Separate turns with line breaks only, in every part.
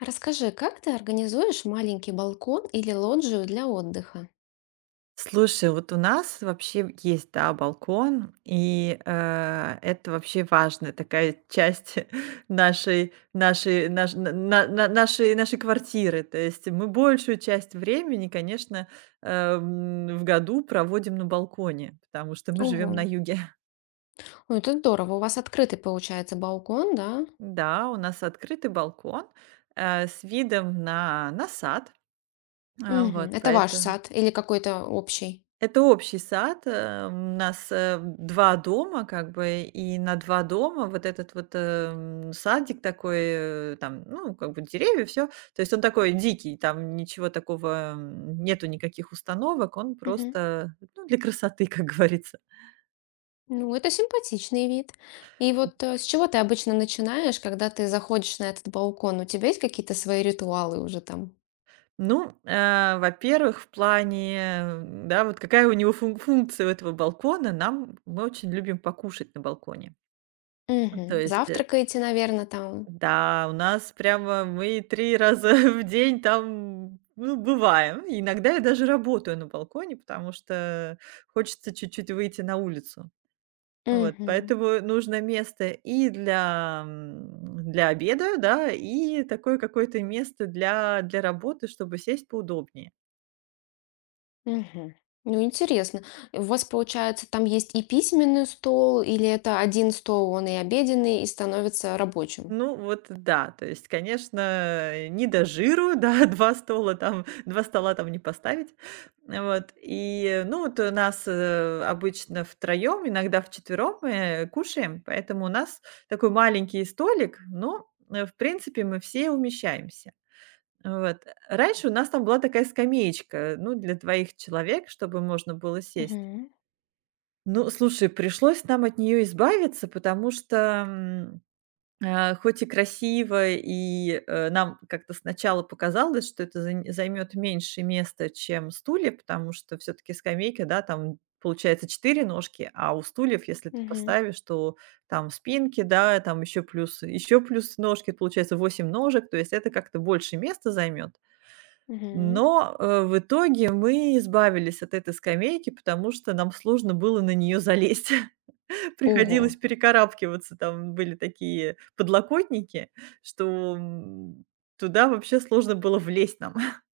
Расскажи, как ты организуешь маленький балкон или лоджию для отдыха?
Слушай, вот у нас вообще есть, да, балкон, и, это вообще важная такая часть нашей нашей наш на нашей нашей квартиры. То есть мы большую часть времени, конечно, в году проводим на балконе, потому что мы
Ого,
живем на юге.
ну это здорово. У вас открытый получается балкон, да?
Да, у нас открытый балкон, с видом на сад. А,
Мгм.
вот
Это ваш
поэто
сад или какой-то общий?
Это общий сад. У нас 2 дома, как бы, и на 2 дома вот этот вот садик такой, там, ну, как бы деревья, все. То есть он такой дикий, там ничего такого, нету никаких установок, он
Мгм.
просто, ну, для красоты, как говорится.
Ну, это симпатичный вид. И вот с чего ты обычно начинаешь, когда ты заходишь на этот балкон? У тебя есть какие-то свои ритуалы уже там?
Ну, во-первых, в плане, да, вот какая у него функция у этого балкона, нам мы очень любим покушать на балконе. Ну, То
Мгм.
есть э,
Завтракаете, наверное, там?
Да, у нас прямо мы 3 раза в день там, ну, бываем. Иногда я даже работаю на балконе, потому что хочется чуть-чуть выйти на улицу. Вот,
Мгм.
поэтому нужно место и для, для обеда, да, и такое какое-то место для, для работы, чтобы сесть поудобнее.
Мгм. Ну, интересно. У вас, получается, там есть и письменный стол, или это один стол, он и обеденный, и становится рабочим?
Ну вот да, то есть, конечно, не до жиру, да, два стола там не поставить. Вот, и, ну, вот у нас, обычно втроём, иногда вчетвером мы кушаем, поэтому у нас такой маленький столик, но, в принципе, мы все умещаемся. Вот. Раньше у нас там была такая скамеечка, ну, для двоих человек, чтобы можно было сесть.
Мгм.
Ну, слушай, пришлось нам от нее избавиться, потому что, хоть и красиво, и, нам как-то сначала показалось, что это займет меньше места, чем стулья, потому что все таки скамейки, да, там получается 4 ножки, а у стульев, если ты
Мгм.
поставишь, то там спинки, да, там еще плюс ножки, получается 8 ножек, то есть это как-то больше места займет.
Мгм.
Но, в итоге мы избавились от этой скамейки, потому что нам сложно было на нее залезть. Приходилось
Ого.
перекарабкиваться. Там были такие подлокотники, что, туда вообще сложно было влезть нам.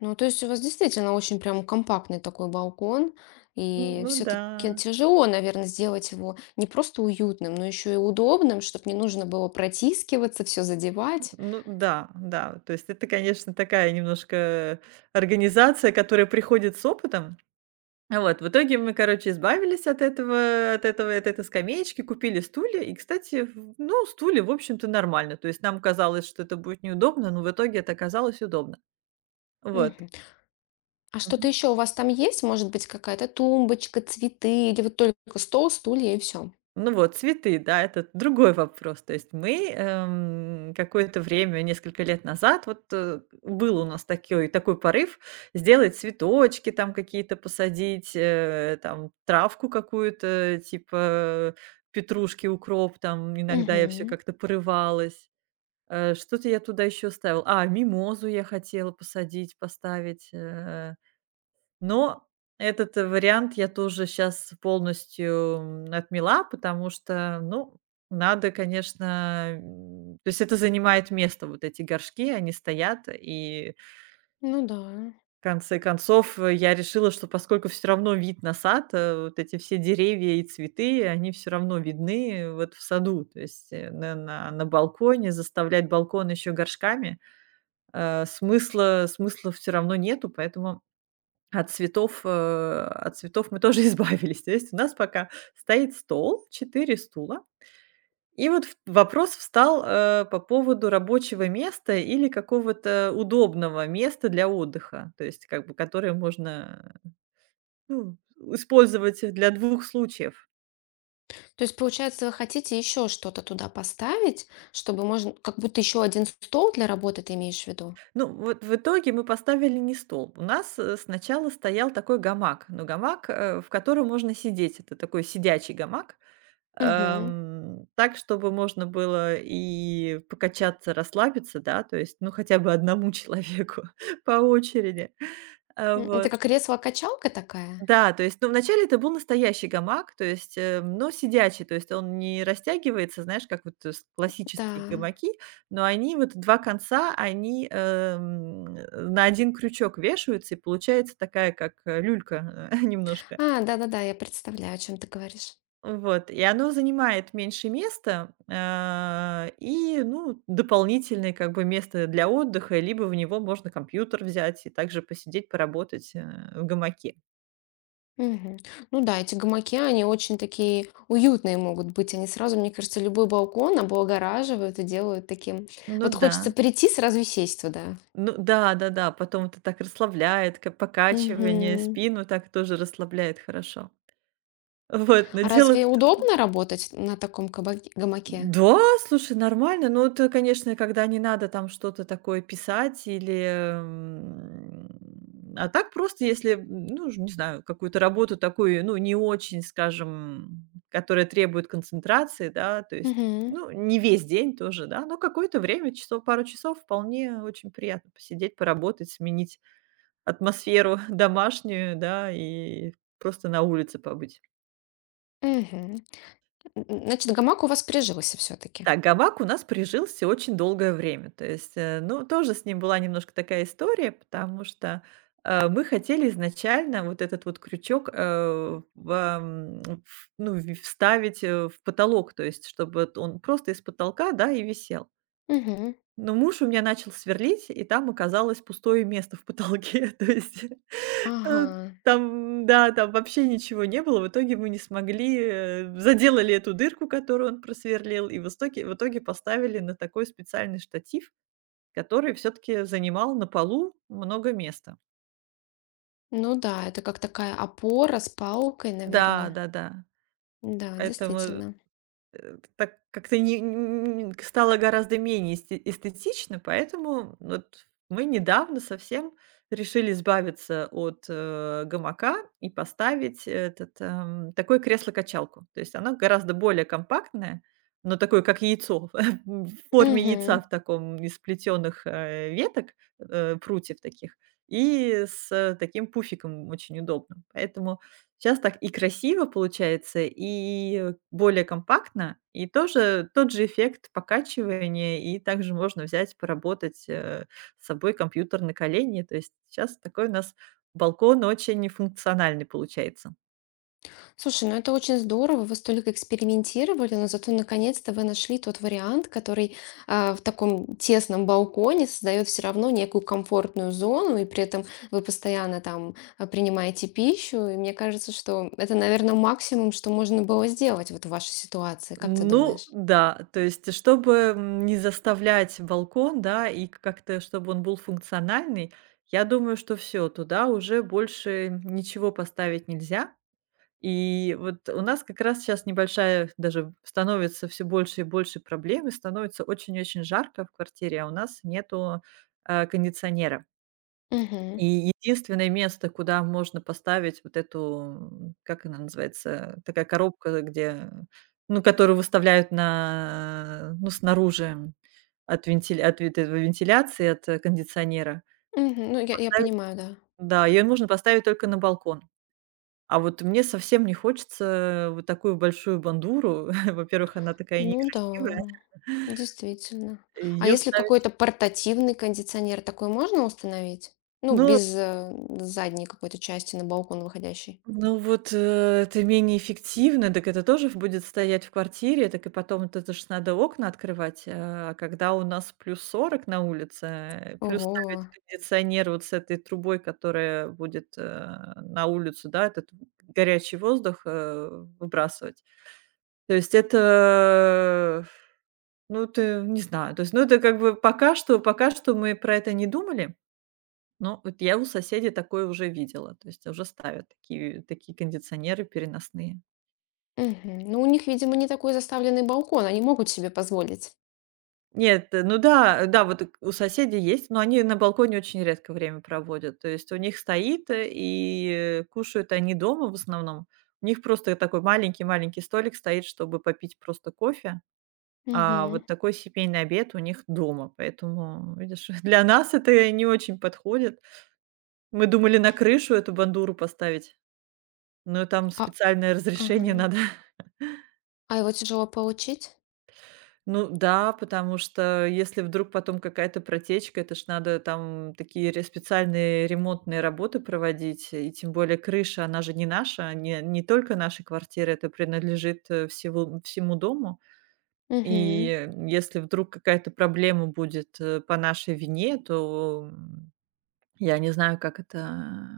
Ну, то есть у вас действительно очень прям компактный такой балкон, и
ну да,
все-таки тяжело, наверное, сделать его не просто уютным, но еще и удобным, чтобы не нужно было протискиваться, все задевать.
ну да, да. То есть это, конечно, такая немножко организация, которая приходит с опытом. Вот, в итоге мы, короче, избавились от этой скамеечки, купили стулья. И, кстати, стулья, в общем-то, нормально. То есть нам казалось, что это будет неудобно, но в итоге это оказалось удобно. Вот.
Мгм. А что-то еще у вас там есть? Может быть, какая-то тумбочка, цветы, или вот только стол, стулья и все?
Ну вот, цветы, да, это другой вопрос. То есть мы, какое-то время, несколько лет назад, вот, был у нас такой порыв сделать цветочки там какие-то посадить, там травку какую-то, типа петрушки, укроп, там иногда я все
Мгм.
как-то порывалась. Что-то я туда еще ставила. А, мимозу я хотела посадить, поставить, но этот вариант я тоже сейчас полностью, отмела, потому что, ну, надо, конечно, то есть это занимает место, вот эти горшки, они стоят. И
Ну да.
в конце концов, я решила, что поскольку все равно вид на сад, вот эти все деревья и цветы, они все равно видны вот в саду. То есть, на на балконе заставлять балкон еще горшками, смысла все равно нету, поэтому от цветов мы тоже избавились. То есть у нас пока стоит стол, 4 стула. И вот в вопрос встал, по поводу рабочего места или какого-то удобного места для отдыха, то есть как бы которое можно, ну, использовать для двух случаев.
То есть, получается, вы хотите еще что-то туда поставить, чтобы можно как будто еще один стол для работы, ты имеешь в виду?
Ну, вот в итоге мы поставили не стол. У нас, сначала стоял такой гамак, но гамак, в котором можно сидеть. Это такой сидячий гамак.
Мгм.
Так, чтобы можно было и покачаться, расслабиться, да, то есть, ну, хотя бы одному человеку по очереди. А,
М, это
вот.
как кресло-качалка такая?
Да, то есть, ну, вначале это был настоящий гамак, то есть, но сидячий, то есть он не растягивается, знаешь, как вот э, с классические
Да.
гамаки, но они вот 2 конца, они, на один крючок вешаются, и получается такая, как, люлька, немножко.
А, да-да-да, я представляю, о чем ты говоришь.
Вот, и оно занимает меньше места, а, и, ну, дополнительное как бы место для отдыха, либо в него можно компьютер взять и также посидеть, поработать, в гамаке.
Мгм. Ну да, эти гамаки, они очень такие уютные могут быть. Они сразу, мне кажется, любой балкон облагораживают и делают таким.
Ну
Вот
да.
хочется прийти, сразу и сесть туда.
Ну да-да-да, потом это так расслабляет, как покачивание,
Мгм.
спину так тоже расслабляет хорошо. Вот, но
А
дело в
разве удобно работать на таком гамаке?
Да, слушай, нормально. Но это, конечно, когда не надо там что-то такое писать или, м, а так просто, если, ну, ж не знаю, какую-то работу такую, ну, не очень, скажем, которая требует концентрации, да, то есть,
Мгм.
ну, не весь день тоже, да, но какое-то время, часов, пару часов вполне очень приятно посидеть, поработать, сменить атмосферу домашнюю, да, и просто на улице побыть.
Мгм. Н н значит, гамак у вас прижился все таки.
Так, гамак у нас прижился очень долгое время. То есть, ну, тоже с ним была немножко такая история, потому что, мы хотели изначально вот этот вот крючок, э, в, ам, в ну, в вставить, в потолок, то есть чтобы вот он просто из потолка, да, и висел.
Мгм.
Но муж у меня начал сверлить, и там оказалось пустое место в потолке. То есть, э,
Ага.
там, да, там вообще ничего не было. В итоге мы не смогли, заделали эту дырку, которую он просверлил, и в итоге поставили на такой специальный штатив, который все таки занимал на полу много места.
Ну да, это как такая опора с палкой,
Да,
наверное.
да-да.
Да,
Поэтому
действительно.
Так как-то не н стало гораздо менее эстетично, поэтому вот мы недавно совсем решили избавиться от, гамака и поставить этот, такое кресло-качалку. То есть оно гораздо более компактное, но такое, как яйцо, в форме
Мгм.
яйца в таком, из плетеных, прутьев таких, и с таким пуфиком очень удобным. Поэтому сейчас так и красиво получается, и более компактно, и тоже тот же эффект покачивания, и также можно взять, поработать, с собой компьютер на колени. То есть сейчас такой у нас балкон очень функциональный получается.
Слушай, ну это очень здорово. Вы столько экспериментировали, но зато наконец-то вы нашли тот вариант, который, в таком тесном балконе создает все равно некую комфортную зону, и при этом вы постоянно там, принимаете пищу. И мне кажется, что это, наверное, максимум, что можно было сделать вот в вашей ситуации. Как ты
Ну
думаешь?
да, то есть, чтобы, не заставлять балкон, да, и как-то чтобы он был функциональный, я думаю, что все, туда уже больше ничего поставить нельзя. И вот у нас как раз сейчас небольшая даже становится все больше и больше проблем, и становится очень-очень жарко в квартире, а у нас нету, кондиционера.
Мгм.
И единственное место, куда можно поставить вот эту, как она называется, такая коробка, где, ну, которую выставляют на, ну, снаружи от вот этой вентиляции, кондиционера.
Мгм. Ну, я
Ставить
понимаю, да.
да, ее можно поставить только на балкон. А вот мне совсем не хочется вот такую большую бандуру. Во-первых, она такая
Ну
некрасивая.
да, действительно. А
Её
если
ставить
какой-то портативный кондиционер, такой можно установить? Ну,
Ну
без, задней какой-то части на балкон выходящий.
ну вот, э, это менее эффективно. Так это тоже будет стоять в квартире, так и потом вот это ж надо окна открывать. А когда у нас плюс сорок на улице, плюс
Ого.
ставить кондиционер вот с этой трубой, которая будет, на улицу, да, этот горячий воздух, выбрасывать. То есть это э, Ну, это не знаю. То есть, ну, это как бы пока что мы про это не думали, но вот я у соседей такое уже видела. То есть уже ставят такие кондиционеры переносные.
Мгм. Ну, у них, видимо, не такой заставленный балкон, они могут себе позволить.
Нет, ну да, да, вот и у соседей есть, но они на балконе очень редко время проводят. То есть у них стоит, кушают они дома в основном. У них просто такой маленький-маленький столик стоит, чтобы попить просто кофе, а
Мгм.
вот такой семейный обед у них дома. Поэтому, видишь, для нас это не очень подходит. Мы думали на крышу эту бандуру поставить, но там
А
специальное
ага.
разрешение надо.
А его тяжело получить?
Ну да, потому что если вдруг потом какая-то протечка, это ж надо там такие специальные ремонтные работы проводить. И тем более крыша, она же не наша, не только нашей квартиры, это принадлежит всему дому.
Мгм.
И если вдруг какая-то проблема будет по нашей вине, то я не знаю, как это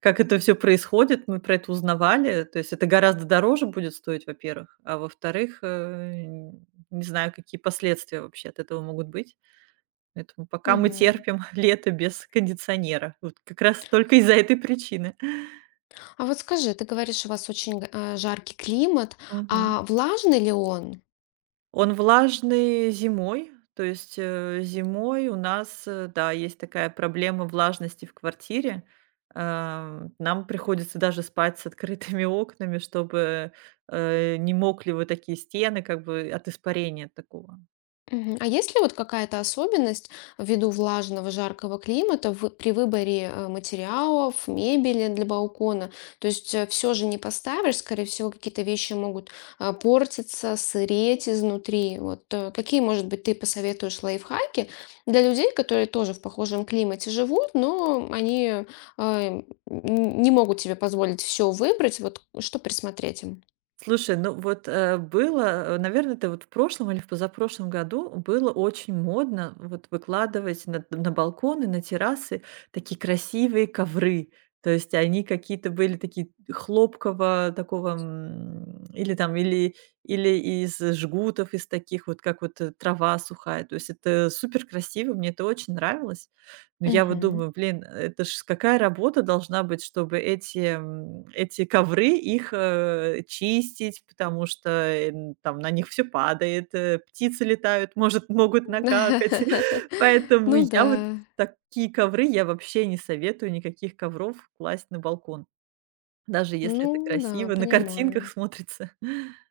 как это все происходит, мы про это узнавали. То есть это гораздо дороже будет стоить, во-первых, а во-вторых, не знаю, какие последствия вообще от этого могут быть. Поэтому пока мы
Мгм.
терпим лето без кондиционера. Вот как раз только из-за этой причины.
А вот скажи, ты говоришь, у вас очень, жаркий климат. А влажный ли он?
Он влажный зимой, то есть, зимой у нас, да, есть такая проблема влажности в квартире. Нам приходится даже спать с открытыми окнами, чтобы, не мокли вот такие стены как бы от испарения такого.
Мгм. А есть ли вот какая-то особенность ввиду влажного, жаркого климата при выборе материалов, мебели для балкона? То есть все же не поставишь, скорее всего, какие-то вещи могут портиться, сыреть изнутри. Вот какие, может быть, ты посоветуешь лайфхаки для людей, которые тоже в похожем климате живут, но не могут себе позволить все выбрать. Вот что присмотреть им?
Слушай, ну вот, было, наверное, это вот в прошлом или в позапрошлом году было очень модно вот выкладывать на балконы, на террасы такие красивые ковры. То есть они какие-то были такие хлопкового такого, м, или там, или или из жгутов, из таких вот, как вот трава сухая. То есть это супер красиво, мне это очень нравилось. Ну, я вот
Мгм.
думаю, блин, это ж какая работа должна быть, чтобы эти, эти ковры, их, чистить, потому что, э, н там на них все падает, птицы летают, может, могут накакать. Поэтому
Ну
я вот
да.
такие ковры я вообще не советую никаких ковров класть на балкон, даже если это
Ну да,
красиво, на картинках
понимаю.
смотрится.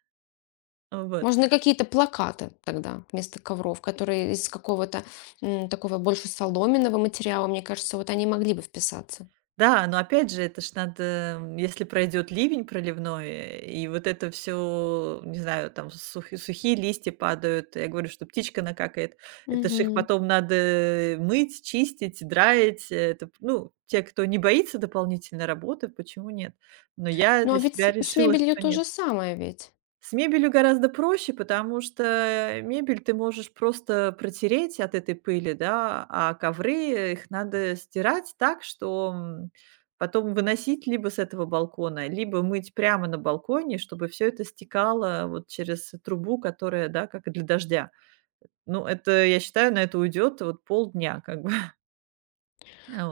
Вот.
Можно какие-то плакаты тогда вместо ковров, которые из какого-то такого больше соломенного материала, мне кажется, вот они могли бы вписаться.
Да, но опять же, это ж надо, если пройдет ливень проливной, и вот это все, не знаю, там сухие листья падают, я говорю, что птичка накакает. Это ж их
Мгм.
потом надо, мыть, чистить, драить. Это, ну, те, кто не боится дополнительной работы, почему нет? Но я
Ну а
для
ведь
себя
с
решила,
мебелью
что
то
нет.
же самое ведь.
С мебелью гораздо проще, потому что мебель ты можешь просто протереть от этой пыли, да, а ковры, их надо стирать так, что, потом выносить либо с этого балкона, либо мыть прямо на балконе, чтобы все это стекало вот через трубу, которая, да, как и для дождя. Ну, это, я считаю, на это уйдет вот полдня как бы.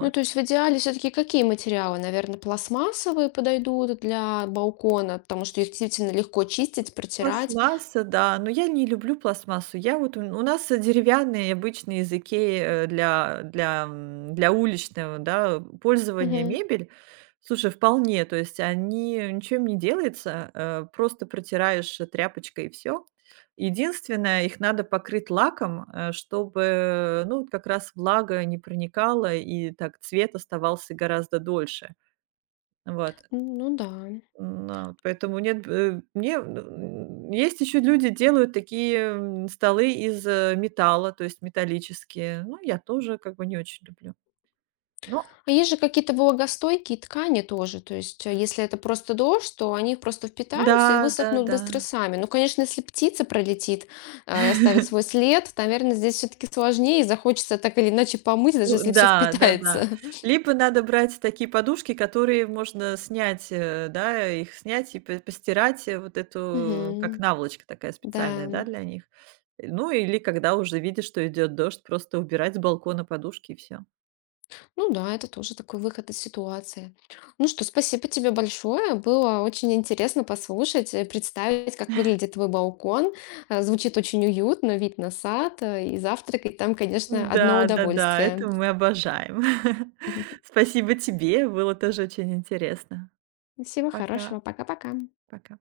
Ну то есть в идеале все-таки какие материалы? Наверное, пластмассовые подойдут для балкона, потому что их действительно легко чистить, протирать.
Пластмасса, да, но я не люблю пластмассу. Я вот у нас деревянные обычные языки для уличного, да, пользования
Мгм.
мебель. Слушай, вполне, то есть они ничем не делается, просто протираешь тряпочкой и все. Единственное, их надо покрыть лаком, чтобы, ну, вот как раз влага не проникала и так цвет оставался гораздо дольше. Вот
Ну да.
поэтому нет, есть еще люди делают такие, столы из, металла, то есть металлические. Ну, я тоже как бы не очень люблю. Но
А есть же какие-то влагостойкие ткани тоже. То есть, если это просто дождь, то они просто впитаются и
да,
высохнут
да-да.
быстро сами. Ну, конечно, если птица пролетит, и оставит свой след, то, наверное, здесь все-таки сложнее и захочется так или иначе помыть, даже
Ну
если все
да,
впитается.
да-да. Либо надо брать такие подушки, которые можно снять, да, их снять и п постирать, вот эту, как
Мгм.
наволочка такая специальная,
Да.
да, для них. Ну или когда уже видишь, что идет дождь, просто убирать с балкона подушки и все.
Ну да, это тоже такой выход из ситуации. Ну что, спасибо тебе большое. Было очень интересно послушать, представить, как выглядит твой балкон. Звучит очень уютно, вид на сад, и завтракать там, конечно, одно
Да-да-да,
удовольствие.
это мы обожаем. Спасибо тебе, было тоже очень интересно.
Всего
Пока,
хорошего. Пока-пока.
пока.